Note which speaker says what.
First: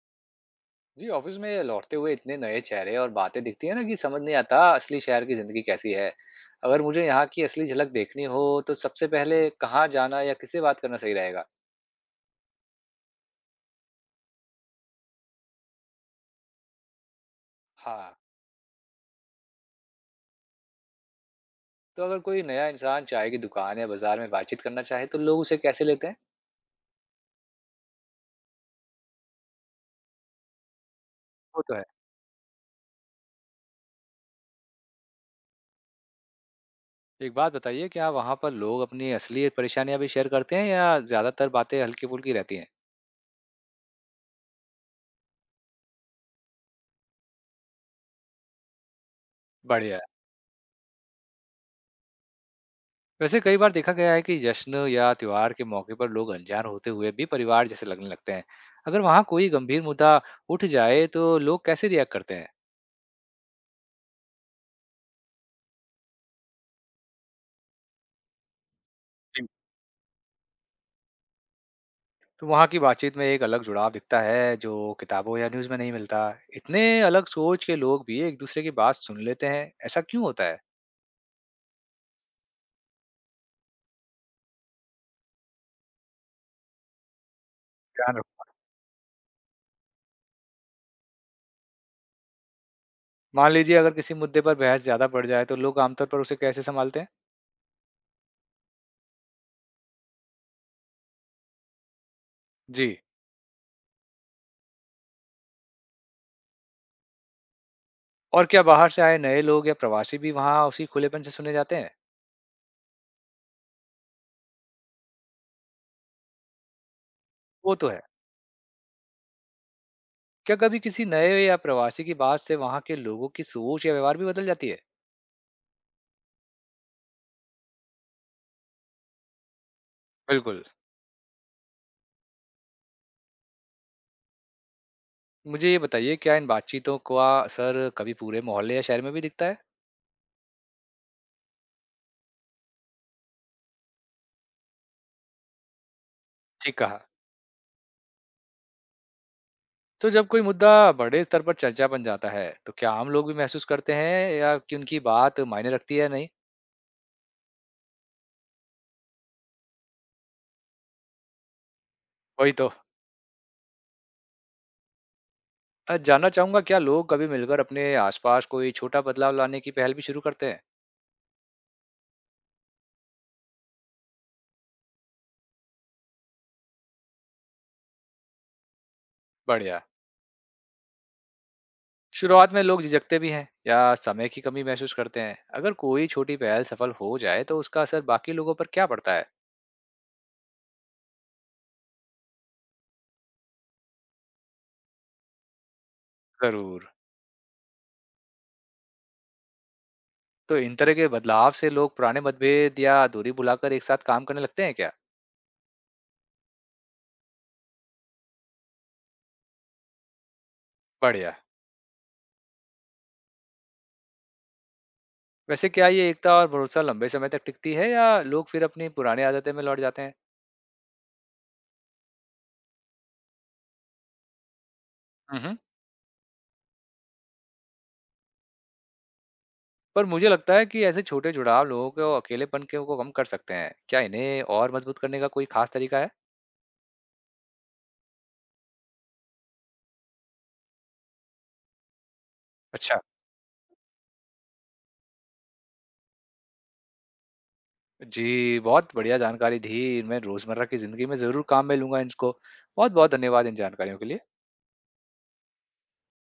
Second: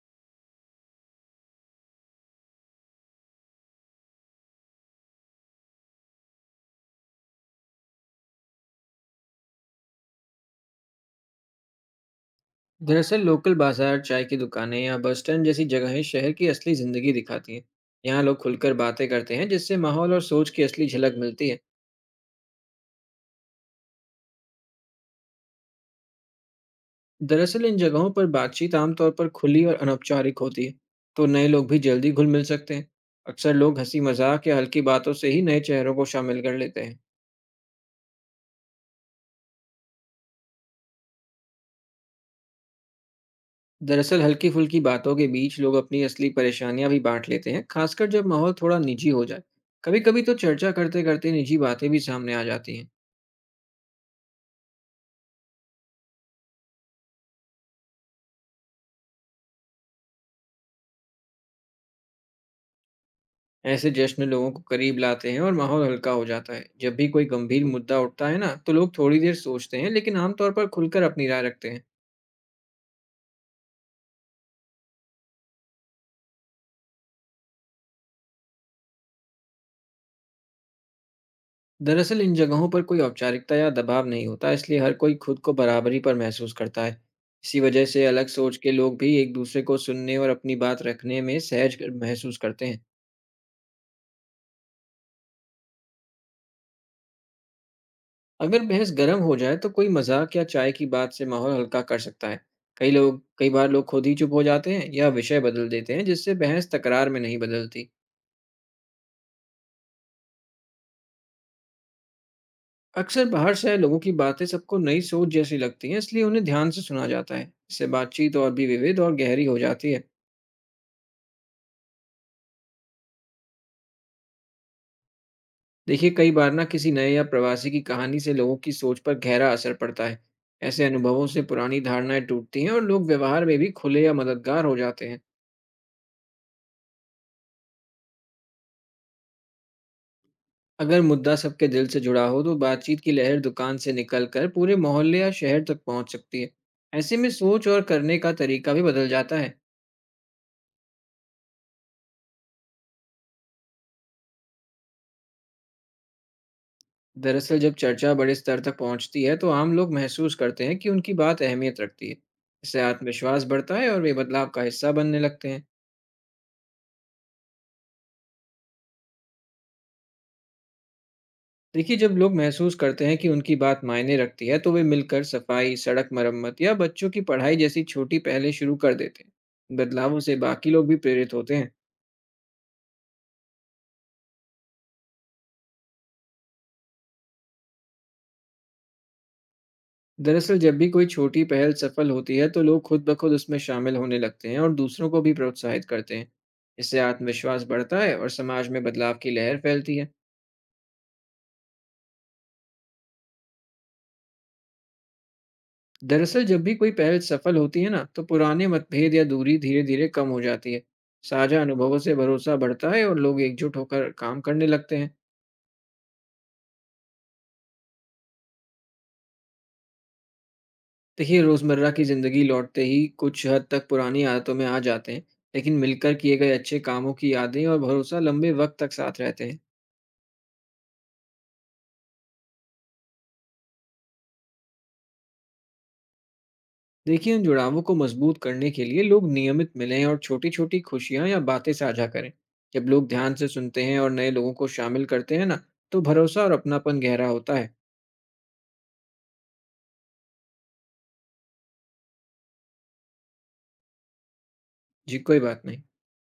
Speaker 1: जी, office में लौटते हुए इतने नए चेहरे और बातें दिखती है ना, कि समझ नहीं आता असली शहर की जिंदगी कैसी है। अगर मुझे यहाँ की असली झलक देखनी हो तो सबसे पहले कहाँ जाना या किससे बात करना सही रहेगा?
Speaker 2: दरअसल लोकल बाजार, चाय की दुकानें या बस स्टैंड जैसी जगहें शहर की असली जिंदगी दिखाती हैं।
Speaker 1: हाँ।
Speaker 2: यहाँ लोग खुलकर बातें करते हैं, जिससे माहौल और सोच की असली झलक मिलती है।
Speaker 1: तो अगर कोई नया इंसान चाय की दुकान या बाजार में बातचीत करना चाहे तो लोग उसे कैसे लेते हैं?
Speaker 2: दरअसल इन जगहों पर बातचीत आमतौर पर खुली और अनौपचारिक होती है, तो नए
Speaker 1: वो
Speaker 2: लोग
Speaker 1: तो
Speaker 2: भी
Speaker 1: है।
Speaker 2: जल्दी घुल मिल सकते हैं। अक्सर लोग हंसी मजाक या हल्की बातों से ही नए चेहरों को शामिल कर लेते हैं।
Speaker 1: एक बात बताइए, क्या वहाँ पर लोग अपनी असली परेशानियां भी शेयर करते हैं या ज्यादातर बातें हल्की फुल्की रहती हैं?
Speaker 2: दरअसल हल्की फुल्की बातों के बीच लोग अपनी असली परेशानियां भी बांट लेते हैं, खासकर जब माहौल थोड़ा निजी हो जाए।
Speaker 1: बढ़िया।
Speaker 2: कभी कभी तो चर्चा करते करते निजी बातें भी सामने आ जाती हैं।
Speaker 1: वैसे कई बार देखा गया है कि जश्न या त्योहार के मौके पर लोग अनजान होते हुए भी परिवार जैसे लगने लगते हैं। अगर वहां कोई गंभीर मुद्दा उठ जाए तो लोग कैसे रिएक्ट करते हैं?
Speaker 2: ऐसे जश्न लोगों को करीब लाते हैं और माहौल हल्का हो जाता है। जब भी कोई गंभीर मुद्दा उठता है ना, तो लोग थोड़ी देर
Speaker 1: जी।
Speaker 2: सोचते हैं, लेकिन आमतौर पर खुलकर अपनी राय रखते हैं।
Speaker 1: तो वहां की बातचीत में एक अलग जुड़ाव दिखता है जो किताबों या न्यूज में नहीं मिलता। इतने अलग सोच के लोग भी एक दूसरे की बात सुन लेते हैं, ऐसा क्यों होता है?
Speaker 2: दरअसल इन जगहों पर कोई औपचारिकता या दबाव नहीं होता, इसलिए हर कोई खुद को बराबरी पर महसूस करता है। इसी वजह से
Speaker 1: ध्यान
Speaker 2: अलग
Speaker 1: रखो।
Speaker 2: सोच के लोग भी एक दूसरे को सुनने और अपनी बात रखने में महसूस करते हैं।
Speaker 1: मान लीजिए, अगर किसी मुद्दे पर बहस ज्यादा बढ़ जाए तो लोग आमतौर पर उसे कैसे संभालते हैं?
Speaker 2: अगर बहस गर्म हो जाए तो कोई मजाक या चाय की बात से माहौल हल्का कर सकता है।
Speaker 1: जी।
Speaker 2: कई बार लोग खुद ही चुप हो जाते हैं या विषय बदल देते हैं, जिससे बहस तकरार में नहीं बदलती।
Speaker 1: और क्या बाहर से आए नए लोग या प्रवासी भी वहां उसी खुलेपन से सुने जाते हैं?
Speaker 2: अक्सर बाहर से आए लोगों की बातें सबको नई सोच जैसी लगती हैं, इसलिए उन्हें ध्यान से सुना जाता है।
Speaker 1: वो
Speaker 2: इससे
Speaker 1: तो है।
Speaker 2: बातचीत और भी विविध और गहरी हो जाती है।
Speaker 1: क्या कभी किसी नए या प्रवासी की बात से वहाँ के लोगों की सोच या व्यवहार भी बदल जाती है?
Speaker 2: देखिए कई बार ना, किसी नए या प्रवासी की कहानी से लोगों की सोच पर गहरा असर पड़ता है।
Speaker 1: बिल्कुल।
Speaker 2: ऐसे अनुभवों से पुरानी धारणाएं टूटती हैं और लोग व्यवहार में भी खुले या मददगार हो जाते हैं।
Speaker 1: मुझे ये बताइए, क्या इन बातचीतों का असर कभी पूरे मोहल्ले या शहर में भी दिखता है?
Speaker 2: अगर मुद्दा सबके दिल से जुड़ा हो तो बातचीत की लहर दुकान से निकलकर पूरे मोहल्ले या शहर तक पहुंच सकती है।
Speaker 1: ठीक कहा।
Speaker 2: ऐसे में सोच और करने का तरीका भी बदल जाता है।
Speaker 1: तो जब कोई मुद्दा बड़े स्तर पर चर्चा बन जाता है, तो क्या आम लोग भी महसूस करते हैं या कि उनकी बात मायने रखती है या नहीं?
Speaker 2: दरअसल जब चर्चा बड़े स्तर तक पहुंचती है, तो आम लोग महसूस करते हैं कि उनकी बात अहमियत रखती है।
Speaker 1: वही तो।
Speaker 2: इससे आत्मविश्वास बढ़ता है और वे बदलाव का हिस्सा बनने लगते हैं।
Speaker 1: जानना चाहूंगा, क्या लोग कभी मिलकर अपने आसपास कोई छोटा बदलाव लाने की पहल भी शुरू करते हैं?
Speaker 2: देखिए, जब लोग महसूस करते हैं कि उनकी बात मायने रखती है, तो वे मिलकर सफाई, सड़क मरम्मत या बच्चों की पढ़ाई जैसी छोटी पहलें शुरू कर देते हैं।
Speaker 1: बढ़िया।
Speaker 2: बदलावों से बाकी लोग भी प्रेरित होते हैं।
Speaker 1: शुरुआत में लोग झिझकते भी हैं या समय की कमी महसूस करते हैं। अगर कोई छोटी पहल सफल हो जाए तो उसका असर बाकी लोगों पर क्या पड़ता है?
Speaker 2: दरअसल जब भी कोई छोटी पहल सफल होती है, तो लोग खुद ब खुद उसमें शामिल होने लगते हैं और दूसरों को भी प्रोत्साहित करते हैं।
Speaker 1: जरूर।
Speaker 2: इससे आत्मविश्वास बढ़ता है और समाज में बदलाव की लहर फैलती है।
Speaker 1: तो इन तरह के बदलाव से लोग पुराने मतभेद या दूरी बुलाकर एक साथ काम करने लगते हैं क्या?
Speaker 2: दरअसल जब भी कोई पहल सफल होती है ना, तो पुराने मतभेद या दूरी धीरे धीरे कम हो जाती है।
Speaker 1: बढ़िया।
Speaker 2: साझा अनुभवों से भरोसा बढ़ता है और लोग एकजुट होकर काम करने लगते हैं।
Speaker 1: वैसे क्या ये एकता और भरोसा लंबे समय तक टिकती है या लोग फिर अपनी पुरानी आदतें में लौट जाते हैं?
Speaker 2: देखिए, रोजमर्रा की जिंदगी लौटते ही कुछ हद तक पुरानी आदतों में आ जाते हैं।
Speaker 1: हम्म।
Speaker 2: लेकिन मिलकर किए गए अच्छे कामों की यादें और भरोसा लंबे वक्त तक साथ रहते हैं।
Speaker 1: पर मुझे लगता है कि ऐसे छोटे जुड़ाव लोगों के अकेलेपन के को कम कर सकते हैं। क्या इन्हें और मजबूत करने का कोई खास तरीका है?
Speaker 2: देखिए, इन जुड़ावों को मजबूत करने के लिए लोग नियमित मिलें और छोटी छोटी खुशियां या बातें साझा करें। जब
Speaker 1: अच्छा।
Speaker 2: लोग ध्यान से सुनते हैं और नए लोगों को शामिल करते हैं ना, तो भरोसा और अपनापन गहरा होता है।
Speaker 1: जी, बहुत बढ़िया जानकारी दी। मैं रोज़मर्रा की ज़िंदगी में ज़रूर काम में लूँगा इनको। बहुत-बहुत धन्यवाद इन जानकारियों के लिए।
Speaker 2: जी, कोई बात नहीं।